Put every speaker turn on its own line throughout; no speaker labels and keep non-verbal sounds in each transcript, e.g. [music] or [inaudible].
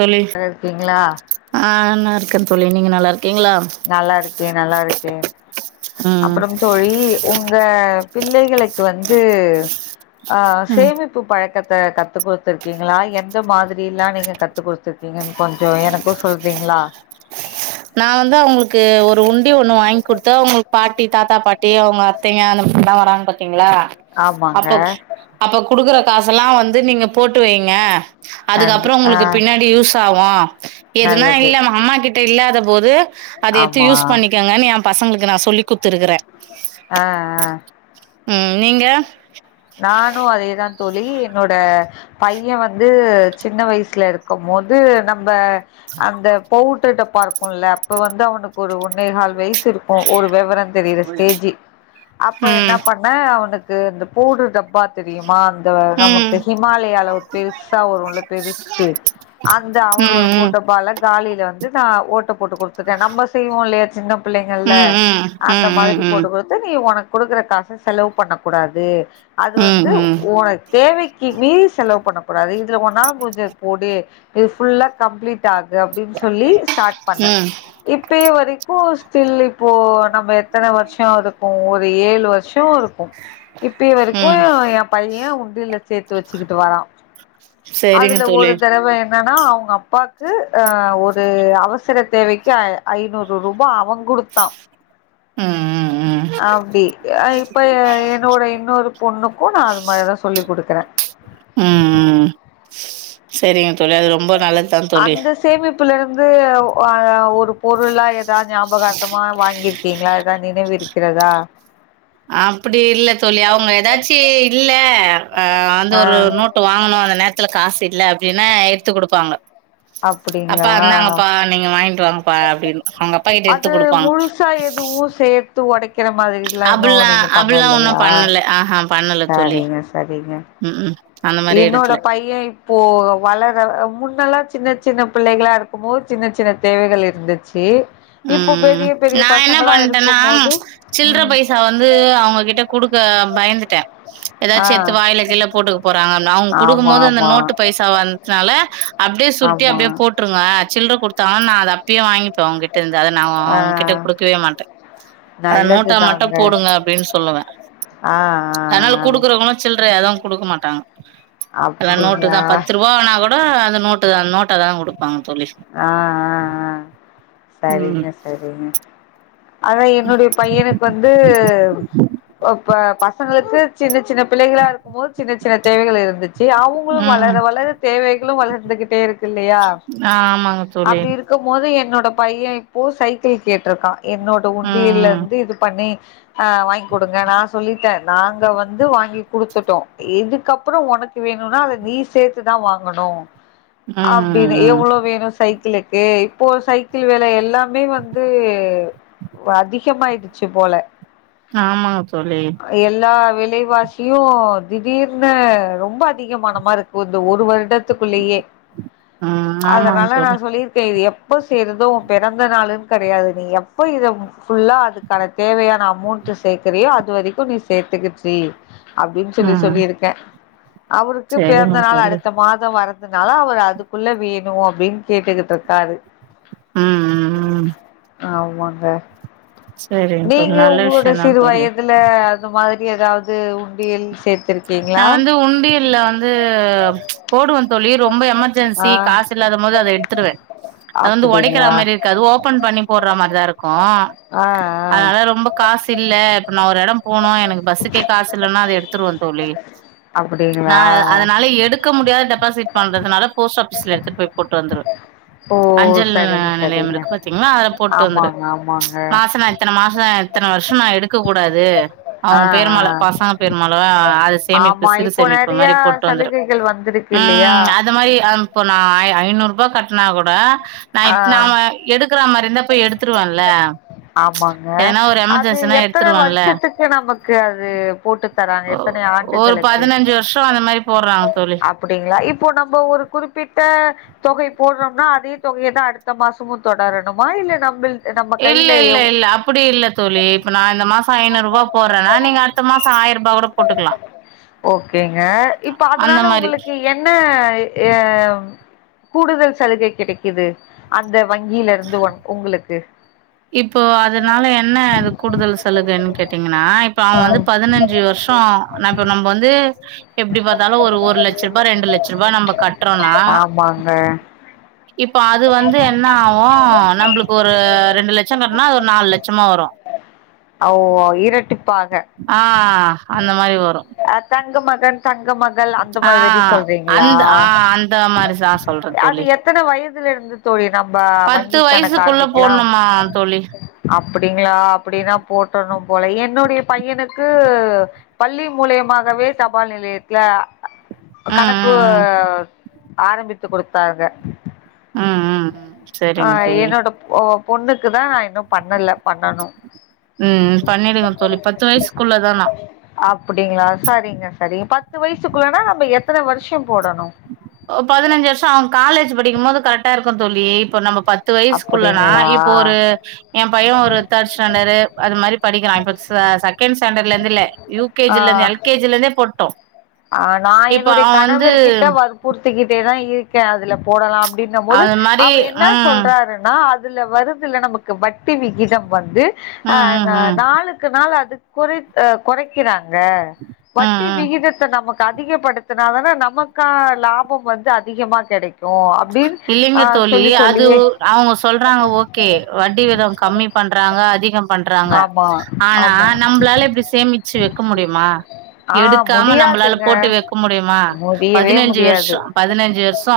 தோழி
இருக்கீங்களா
ஆஹ் ன்னா இருக்க தோழி நீங்க நல்லா இருக்கீங்களா
நல்லா இருக்கேன் நல்லா இருக்கேன்
ம்
அப்புறம் தோழி உங்க பிள்ளைகளுக்கு வந்து ஆஹ்
ம்
சேமிப்பு பழக் கத்த குடுத்துருக்கீங்களா எந்த மாதிரில்லாம் நீங்க கத்து கொடுடுத்துருக்கீங்க கொஞ்சம் எனக்கும் சொல்றீங்களா
நான் வந்து அவுங்களுக்கு ஒரு உண் டி ஒண்ணு வாங்கி குடுத்து அவுங்க பாட்டி தாத்தா பாட்டி அவுங்க அத்தைங்க அந்த மாரி லான் வராங்க பாத்தீங்ளா
ஆமாங்க
அப்ப அப்ப குடுக்கற காசல்லாம் வந்து நீங்க போட்டு வைங்க
நன்று
அதுக்கப்புறம்
ஆ
உங்களுக்கு பின்னாடி யூஸ் சாவும் எதுனா
நல்லது
இல்லாம அம்மா கிட்ட இல்லாத போது அதை எடுத்து
ஆமா
யூஸ் பண்ணிக்கங்க பசங்களுக்கு நான் சொல்லி குத்துருக்கறேன்
ஆஹ் ஆஹ்
ம் நீங்க
நானும் அதேதான் தோழி என்னோட பையன் வந்து சின்ன வயசுல இருக்கும் போது நம்ம அந்த பவு டர் டப்பாருக்கும்ல அப்ப வந்து அவனுக்கு ஒரு ஓன்னெகால் வய் இருக்கும் ஒரு விவரம் தெரியிற ஸ்டேஜி அப்ப என்ன
ம்
பண்ண அவனுக்கு [unintelligible] போடு டப்பா தெரியுமா இந்த
ம்
நமக்கு ஹிமாலயால ஒரு பெருசா ஒருல பெருசு அந்த
ம்
அவனோட
ம்
போட்டபால காலியில வந்து தான் போட்டு கொடுத்துட்டேன் நம்ம செய்வோம் இல்லையா சின்னப் பிள்ளைங்களல்ல
ம் ம் ம்
அந்த
ம்
மாதிரி
ம்
போட்டு கொடுத்து நீ உனக்கு குடுக்குற காசை செலவு பண்ணக்கூடாது அது
ம்
வந்து
ம்
உனக்கு தேவைக்கு மீறி செலவு பண்ணக்கூடாது இதுல ஒன்னாலமுடிஞ்ச போடு இது புல்லா கம்ப்ளீட் டாகுஅப்படின்னு சொல்லி ஸ்டார்ட் பண்ணன்
ம்,
இப்ப வரைக்கும் தில்ள்ளிப்போர் நம்ம எத்தனை வருஷம் இருக்கும் ஒரு ஏழு வருஷம் இருக்கும் இப் வரைக்கும்
ம்.
என் பையன் உண்டில சேர்த்து வச்சுக்கிட்டு வரான்
சரிங்க
அதுல
தோழி.
ஒரு தடவை என் என்னன்னா அவங்க அப்பாக்கு அஹ் ஒரு அவசர தேவைக்கு ஐநூறு ரூபாய் அவங்குடுத்தான்
ம், ம், ம்.
அப்டி இப்ப என்னோட இன்னொரு பொண்ணுக்கும் நான் அது மாதிரிதான் சொல்லி் கொடுக்குறேன்
ம், ம். [inaudible] சரிங்க தொளி அது ரொம்ப நல்லதுதான் தொளி
அந்த சேமிப்புல இருந்து ஒரு பொருளா ஏான் ஞாபகர்த்தமா வாங்கியிருக்கீங்களா ஏதா நினைவு இருக்கிறதா
அப்படி இல்ல தொள்ளி அவங்க ஏதாச்சும் இல்ல ஆஹ வந்து
ஆ
ஒரு நோட்டு வாங்கணும் அந்த நேர இத்துல காசு இல்ல அப்படின்னா எடுத்து கொடுப்பாங்க
அப்படிங்களா
வாங்கிட்டு வாங்கப்பா" அப்படின்னு. அவங்க அப்பா கிட்ட எடுத்து
அது
குடுப்பாங்க.
முழுசா எதுவும் சேர்த்து உடைக்கிற மாதிரல்லாம்
அப்படல்லாம் அப்படல்லாம் ஒன்னும் பண்ணல ஆஹா பண்ணல தொழி
சரிங்க சரிங்க
உம் உம்
என்னோட பையன் இப்போ வளர முன்னெல்லாம் சின்ன சின்ன பிள்ளைகளாக இருக்கும் போது சின்ன சின்ன தேவைகள் இருந்துச்சு இப்போ
உம்
பெரிய பெரிய
நான் என்ன
பசங்களா
பண்ணட்டேன்னா
இருக்கும் போது
சில்ற
ம்
பைசா வந்து அவங்ககிட்ட கொடுக்க பயந்துட்டேன்
ஆ
ஏதாச்செத்து வாயில கீள்ள போட்டுக்க போறாங்க அவங்க கொடுக்கும்
ஆமா
போது அந்த
ஆமா
நோட்டு பைசா வந்து நால அப்படியே சுருட்டி
ஆமா
அப்படியே போட்டுருங்க சில்லற கொடுத்து நான் அத அப்பயே வாங்கிப்பே உங்கிட்ட இரு அதை நான்
ஆ
அவங்ககிட்ட கொடுக்கவே மாட்டேன் அத நோட்டா
நல்லதுதாங்க
மட்டும் போடுங்க அப்படின்னு சொல்லுவேன்
ஆ ஆ
அதனால
ஆ
கொடுக்கறவங்களும் ச எதுவும் கொடுக்க மாட்டாங்க எல்லாம் நோட்டு
அப்டிங்களா
தான் பத்து ரூபானா கூட அந்த நோட்டு நோட்ட தான் கொடுப்பாங்க
ஆஹ் ஆஹ் ஆஹ்
ம்.
சரிங்க சரிங்க அதான் என்னுடைய பையனுக்கு வந்துப்பச பசங்களுக்கு சின்ன சின்ன பிள்ளைகளா இருக்கும் போது சின்ன சின்ன தேவைகள் இருந்துச்சு ச அவங்களும் வளர
ம்.
வளர தேவை வளர்ந்துகிட்டே இருக்கு இல்லையா
ஆமாங்க தோழி.
அப்படி இருக்கும் போது என்னோட பைய இப்போ சக்கிள் கேட்டிருக்கான் என்னோட
ம்.
உண்டியிலருந்து இது பண்ணி ஹா வாங்கி் கொடுங்க நா சொல்லிட்டேன் நாங்க வந்து வாங்கி குடுத்துட்டோம் எதுக்கப்பறம் உனக்கு வேணும்னா அதை நீ சேர்த்துதான் வாங்கணும்
ம்.
அப்டினு
ம்.
எவ்ளோ வே சைக்கிளுக்கு இப்போ சைக்கிள் வேல எல்லா மே வந்து அதிகமாயிடுச்சு போல
ஆமா தோழி
எல்லா விலைவாசியு திடீர்னு ரொம்ப அதிகமான மாருக்கு இந்த ஒரு வருடத் துக்குள்ளயே
ம்
அத
ஆமாங்க
நா
தோழி
சொல்லியிருக்கே இத எப்ப செய்றது உ பெறந்த நாளுன் கெடையாது நீ எப்ப இத ஃபுல்லா அதுக்கான தேவயான அமௌண்ட் சேக்குறியோ அது வரைக்கு நீ சேத்துக்குட்ரி அப்டின் சொல்லி
ம்
சொல்லிருக்கே அவுருக்கு பிறந்த
சரிங்க
நாள்
தோழி
அடுத்த மாதம் வர அதுனால அவர் அதுக்குள்ள வேணு அ ப்டின் கேட்டுகிட்ருக்காரு
ம் ம் ம்
உம் ஆமாங்க
சரிங்க தோழி
நீங்க
நல்ல
உங்களோட
விஷயந்தா
சிறு
தோழி
வயதுல அது மா ரி‌ எதாவ்து உண்டியல் சே
நா வந்து உண்டியல்ல வந்து போடுவ தோழி ரொம்ப எமர்ஜென்சி
ஆ
காசு இல்லாத மோது அத எடுத்துருவே அது வந்து ஒடைக்கிற
அப்டிங்களா
மாரி இருக்காது ஓபன் பண்ணி போடுற மாரிதா இருக்கு
ஆ ஆ
அனால ரொம்ப க காசில்ல இப்ப நா ஒரு எடம் போனு எனக்கு பஸ்ஸுக்கே காசுல்லனா அத எடுத்துருவே தோழி நா
அப்டிங்களா
அதனால எடுக்க முடியாத‌டப் பாசிட் பண்றதுனால போஸ்ட் ஆஃபீஸ்ல எடுத்துட்டு போய் போட்டு வந்துருவ
ஓ
அஞ்சல்
சரிங்க
நிலையம்
சரிங்க
இருக்கு பாத்தீங்கலா அதுல போட்டு வந்துருவே
ஆமாங்க ஆமாங்க
மாச நா இத்தன மாச இத்தன வருஷ நா எடுக்க கூடாது
ஆ
அவுங்க
ஆ
பேருமல பசங்க பேருமல தா அது சேமிப்பு
ஆமா
சிறு
இப்போ
சேமிப்பு
நெறையா
மாரி போட்டு வந்துரு
சலுகைகள் வந்திருக்கு
ஆ
இல்லையா
அது மாரி இப்ப நா ஐ ஐநூறுபா கட்னா கூட நா
ஆ
இப் நாம எடுக்குற மா
ஆமாங்க
எதனா ஒரு
அது
எமர்ஜென்சினா
எத்தன
எடுத்துருவேன்ல
வருஷத்துக்கு நமக்கு அது போட்டு தராங்க
ஒரு பதினஞ்சு வருஷொ அந்த மாரி போடுறாங்க தோழி
அப்படிங்களா இப்போ நம்ம ஒரு குறிப்பிட்ட தொகை போடுறோம்னா அதே தொகையை தான் அடுத்த மாசமும் தொடரணுமா இல்ல நம்ம
இல்ல
கையில
இல்ல
எவ்
இல்ல அப்படி இல்ல தோழி இப்ப நான் இந்த மாசம் ஐநூறு ரூபா போறேன்னா நீங்க அடுத்த மாசம் ஆயிரம் ரூபா கூட போட்டுக்கலாம்
ஓகேங்க இப்ப அதனால உங்களுக்கு என்ன எ கூடுதல் சலுகை கிடைக்குது அந்த வங்கியில இருந்து ஒ உங்களுக்கு
இப்போ அதனால என்ன இது கூடுதல் சலுகை [unintelligible] னா இப்ப அவன்
ஆ
வந்து பதினஞ்சு வருஷம் ந இப்ப வந்து எப்படி பார்த்தாலும் ஒரு ஒரு லட்ச ரூபா ரெண்டு லட்சம் ரூபா நம்ம கட்ட
ஆமாங்க
இப்போ அது வந்து என்ன ஆகும் நம்மளுக்கு ஒரு ரெண்டு லட்சம் கட்டனா அது ஒரு நாலு லட்சமா வரும்
ஓ இரட்டிப்பாக
ஆ அந்த மாரி வரும்
அ தங்க மகன் தங்க மகள் அந்த
ஆ
மாதிர சொல்றீங்களா
அந்த ஆ அந்த மாரி தான்
அது எத்தனை வயதுல இருந்து தொழி
பத்து வயசுக்குள்ள போடணுமா தொழி
ப்டிங்களா அப்படின்னா போட்டர்ணும் போலயே என்னுடைய பையனுக்கு பள்ளி மூலியமாகவே சபால் நிலையத்துல
ம்,
கணக்கு
ம், ம்.
ஆரம்பித்து கொடுத்தாங்க
ம், ம், ம். சரிங்க
ஆஹ் என்னோட ஓ பொண்ணுக்கு தான் இன்னும் பண்ணல பண்ணணும்
உம் பண்ணிடுங்க தோழி பத்து வயசுக்குள்ளதானா
ங்கள சரிங்க சரிங்க பத்து வயசுக்குள்ளனா நம்ம எத்தனை வருஷம் போடணும்
கும் தோழி இப்ப நம்ம பத்து வயசுக்குள்ளனா
அப்படிங்களா
இப்போ ஒரு என் பையன் ஒரு தேர்ட் ஸ்டாண்டர்டு அது மாதிரி படிக்கிறான் செகண்ட் ஸ்டாண்டல இருந்து இல்ல யூ கே
ஆ
ஜில இருந்து எல் கே ஜில இருந்தே போட்டோ
ஆ நா என்னுடைய கணவர் கிட்ட வரு பூர்த்திக்கிட்டே தா இருக்கே அதுல போடலா அப்டின்ன போது
அது மாரி
அவர் என்ன
ம்
சொல்றாருன்னா அது அதுல வருதுல நமக்கு வட்டி விகிதம் வந்து ஆ
ம் ம்
நா
ம்
நாளுக்கு நாள் அதுக் குரி கொறைக்கீர ங்க
ம்
வட்டி
ம்
விகிதத் நமக்கு அதிகப்படுத்தினா தான நமக்கான லாபம் வந்து அதிகமா கெடைக்கு
இல்லைங்க தோலி அது
சொல்லியே
அவுங்க சொல்றாங்க ஓகே வட்டி வித கம்மி பண்றாங்க அதிகம் பண்றாங்க
ஆமா
ஆனா
ஆமா
நம்பளால இப்டி சேமிச்சு வெக்க முடியுமா
ஆ
எடுக்காம நம்ப லால
முடியாதுங்க
போட்டு வெக்க முடியுமா
முடியவே
பதினஞ்சி
முடியாது
வருஷோ பதினஞ்சி வருஷோ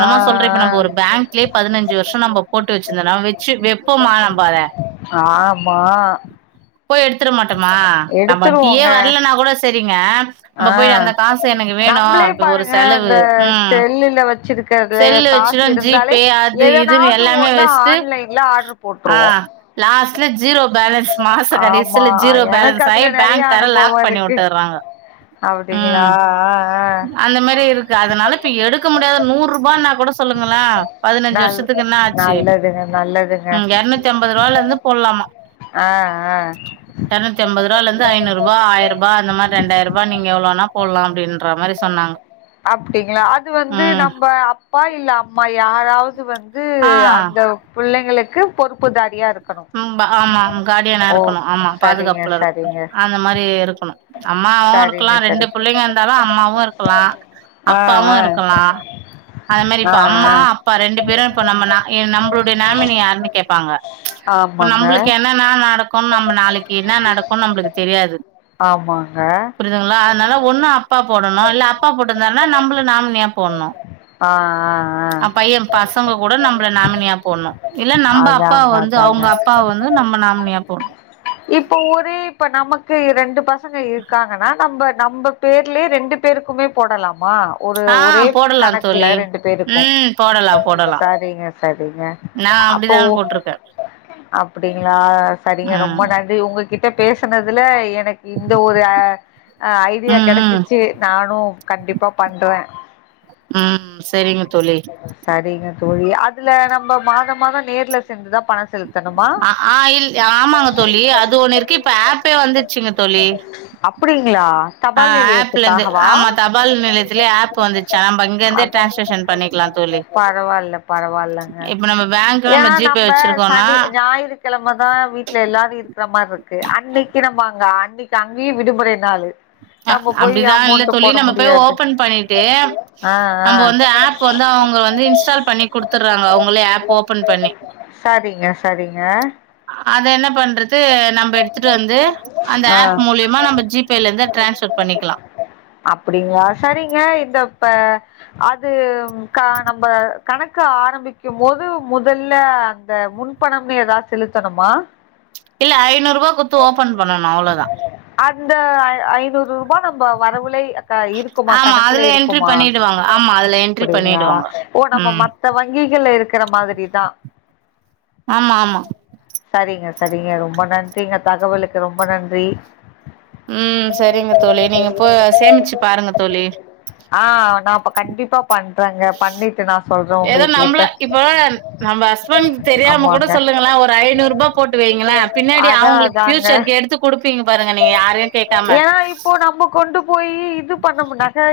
ஆ
சொல்றே இப்ப நம்ப
ஆ
ஒரு பேங்க்லயே பதினஞ்சு வருஷோ நம்ப போட்டு வெச்சிந்தோனா வெச்சி வெப்போமா நம்ப அத
ஆ
போய் எடுத்துட மாட்டோமா நா வட்டியே வரலனா கூட செரி ங்க நம்ப
ஆ
போயி அந்த காச எனக்கு வேணு
நம்பளே
அப்ப ஒரு
பாருங்க
செலவு
அந்த
ம்
செல்லுல வச்சிருக்கறதுல
செல்ல வெச்சு
காசு இருந்தாலே
ஜிபே அது இதுனு
எதனாவது
எல்லாமே
ஒண்ணு
வெச்டு
ஆன்லைன்ல ஆர்டர்
ஆ
போட்ருவோ
லாஸ்ட்ல ஜீரோ பேலன்ஸ் மாச
ஆமா
கடைசில ஜீரோ
எனக்கு
பேலன்ஸ் ஆயி
அதுல நெறைய
பேங்க் கார
அனுபவோ
லாக் பண்ணி
இருக்கு
உட்டுர்றாங்கோ
அப்டிங்களா ஆ ஆ
அந்த மாரி இருக்கு அதனால இப்ப எடுக்க முடியாத நூறு ரூபனா கூட சொல்லுங்களே பதினஞ்சு
நல்
வருஷத்துக்கு நா ஆச்சி
நல்லதுங்க நல்லதுங்க
ம் எற்நூத்தி அம்பது ரூபால இருந்து போட்லாமா
ஆ ஆ
எற்நூத்திஐம்பது ரூபால இருந்து ஐநூறு ரூபா ஆயிரூபா அந்த மாரி ரெண்டாயிரூபா நீங்க எவ்ளோனா போட்லா அப்டினு
அப்டிங்களா அது வந்து
ம்
நம்ப அப்பா இல்ல அம்மா மா யாராவது வந்து
ஆ
அந்த புள்ளைங்களுக் க்கு பொறுப்புதாரியா இருக்
ஆமா காடியனா இருக்கணு ஆமா
சரிங்க
பாதுகாப்புல இருக்கணு
சரிங்க
அந்த மாரி இருக்கணு அம்மா அம்மாவு
சரிங்க
இருக்கலா ரெண்டு
சரி
புள்ளைங்க இருந்தாலு அம்மாவு இருக்கலா
ஆ
அப்பாவு
ஆ
இருக்கலா அது மாரி
ஆ
இப்ப அம்மா
ஆ
அப்பா ரெண்டு பேரு இப்ப நம்ம நம்பளுடைய நாமினி யாருன்னு கேப்பாங்க இப்ப
ஆமாங்க
நம்பளுக்கு என்னனா நாளைக்கு என்ன நடக்குனு நம்பளுக்கு தெரியாது
ஆமாங்க
புரியதுங்களா அதனால ஒண்ணு அப்பா போடணு இல்ல அப்பா போட்டிருந்தாலு நம்மள நாம ஏ போணும்
ஆஹ் ஆஹ்
பைய பசங்க கூட நம்மள நாமினியா போன்னு இல்ல நம்ப அப்பா
அதாங்க
வந்து அவுங்க அப்பா வந்து நம்ம நாமினியா போனு
இப்ப ஒரே இப்ப நமக் கு ரெண்டு பசங்க இருக்காங்கனா நம்ப நம்ப பேர்லயே ரெண்டு பேருக்குமே போடலாம் மா ஒரு
ஆ
ஒரே
போடலா
கணக்குல
தோழி
ரெண்டு பேருக்கு
ம் போடலா போடலா
சரிங்க சரிங்க
நா
அப்பொ
அப்படிதா போட்டிருக்கே
அப் புடிங்களா சரிங்க ரொம் ப
ம்
நன்றி உங்க கிட்ட பேசுனதுல எ னக்கு இந்த ஒரு அ ஐடியா
ம் ம்
கெடச்சிச்சு நானு கண்டிப்பா பண்றே
ம் சரிங்க தோழி
சரிங்க தோழி அதுல நம்ம மாத மாதம் நேர்ல சென்றுதா பண செலுத்
அ ஆ இல் ஆமாங்க தோழி அது ஒண்ணு இருக்கு இப்ப ஆப்பே வந்துருச்சுங்க தோழி
அப்டிங்களா
ஆ
தபால்
ஆப்லெந்து
நிலையத்துக்காகவா
ஆமா தபால் நிலையத்திலயே ஆப் வந்துருச்சா நம்ப இங்க இருந்தே
அப்
டிரான்ஸாக்ஷன்
பரவால்ல பரவால்லங்க
இப்ப நம்ம பேங்க்ல நம்ம
ஏனா
ஜி பே
நம்ப
வச்சிருக்கோனா
சனி ஞாயிறுக்கெழமதா வீட்ல எல்லாரு‌ இருக்குற மாருக்கு அன்னைக்கு நம்ம அங்க ஆன் இன்னைக்கி அங்கெயு விடுமுறை நாலு
அப்டிலா இல்ல தோழி நம்ம போய்
முடியாது
ஓபன் பண்ணிட்டு
ஆ
நம்ம
ஆ
வந்து ஆப் வந்து அவுங்க வந்து இன்ஸ்டால் பண்ணி குடுத்துறாங்க அவுங்களே ஆப் ஓபன் பண்ணி
சரிங்க சரிங்க
அத என்ன பண்றது நம்ப எடுத்துட்டு வந்து அந்த ஆப் மூலியமா நம்ம ஜி பேலந்து
அப்புடிங்ளா சரிங்க இந்த ப்ப அ து கா நம்ப கணக்கு ஆரம்பிக்கும் போது முதல்ல அந்த முன்பணம்னு எதா செலுத்தணுமா
இல்ல ஐநூறுபா குத்து ஓபன் பண்ணனு அவ்ளோதா
அந்த ஐநூ ரூபா நம்ம வரவுலை க இருக்குமா
ஆமா
கணக்குல
அதுல என்ட்ரி
இருக்குமா
பண்ணிடுவாங்க ஆமா அதுல என்ட்ரி
அப்புடிங்களா
பண்ணிடுவாங்க
ஓ நம்ம
ம்
மத்த வங்கிகள்ல இருக்கிற மாதிரிதா
ஆமா ஆமா
சரிங்க சரிங்க ரொம்ப நன்றிங்க தகவலுக்கு ரொம்ப நன்றி
ம் சரிங்க தோழி நீங்க போ சேமிச்சு பாருங்க தோழி
ஆ நா அப்ப கண்டிப்பா பண்றேங்க பண்ணிட்டு நா சொல்றே
ஏதோ நம்மள
உங்கள்கிட்ட
இப்ப நம்ம ஹஸ்பண்கு தெரியாம கூட
ஆமாங்க
சொல்லுங்களா ஒரு ஐநூறு ரூபாய் போட்டு வைங்கள பின்னாடி அவங்களுக்கு பியூச்சர்கு எடுத்து குடுப்பீங்க பாருங்க நீங்க யாரையு கேட்காம
ஏனா இப்போ நம்ம கொண்டு போய் இது பண்ண நகை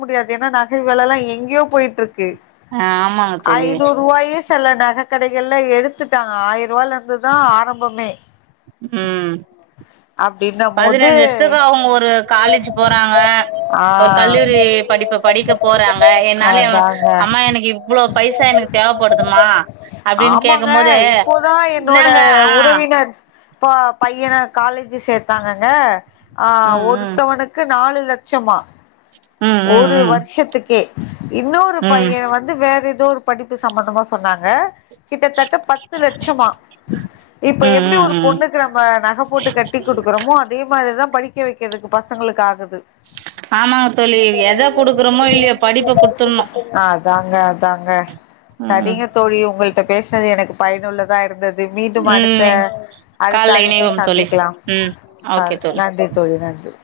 முடியாது ஏனா நசை வில எல்லாம் எங்யோ போயிட் இருக்கு
ஆ ஆமாங்க தோழி
ஐநூறு ரூவாயே செல்ல நாக கடைகள்ல எடுத்துட்டாங்க ஆயிரம் ரூபாயல இருந்து தா ஆரம்பமே
உம்
அப்படின்னும் போது
பதினஞ்சு வருஷத்துக்கு அவங்க ஒரு காலேஜ் கு போறாங்க ஒரு
ஆஹ்
கல்லூரி படிப்பு படிக்க போறாங்க என் னாலே
அதாங்க
அம்மா எனக்கு இவ்வளோ பைசா எனக்கு தேவைப்படுதுமா அப்படின்னு
ஆமாங்க
கேக்கும் போது இந்தாங்க ஹ
இப்ப பையன காலேஜி சேத்தாங்கங்கக ஆஹ
ம் ம்
ஒருத்தவனுக்கு நாலு லட்ச கஸ்டமா
ம் ம்
ஒரு வருஷத்துக்கே இன்னொரு
ம் ம்
பையன் வந்து வேற ஏதோ ஒரு படிப்பு சம்பந்தமா சொன்னாங்க கிட்டத்தட்ட பத்து லட்ச மா இப்ப
ம்
எப்படி
ம்
ஒரு
ம்
பொண்ணுக்கு நம்ம நகை போட்டு கட்டி கொடுக்குறோமோ அதே மாதிரிதா படி படிக்க வைக்கிறதுக்கு பசங்களுக்குக்ககுது
ஆம்மா சொல்லி எத கொடுக்குறோமோ இல்லையோ படிப்ப குடுத்துடணும்
அதாங்க அதாங்க
உம்
இப்ப பேசினது எனக்கு பயனுள்ளதா இருந்தது மீண்டும் அடுத்த
ம்
அடுத்த
கால்ல
அழைப்பு ல
இணைவோம் தோழி
சந்திக்கலாம்
ம்
ச
ஓகே தோழி
நன்றி தோழி நன்றி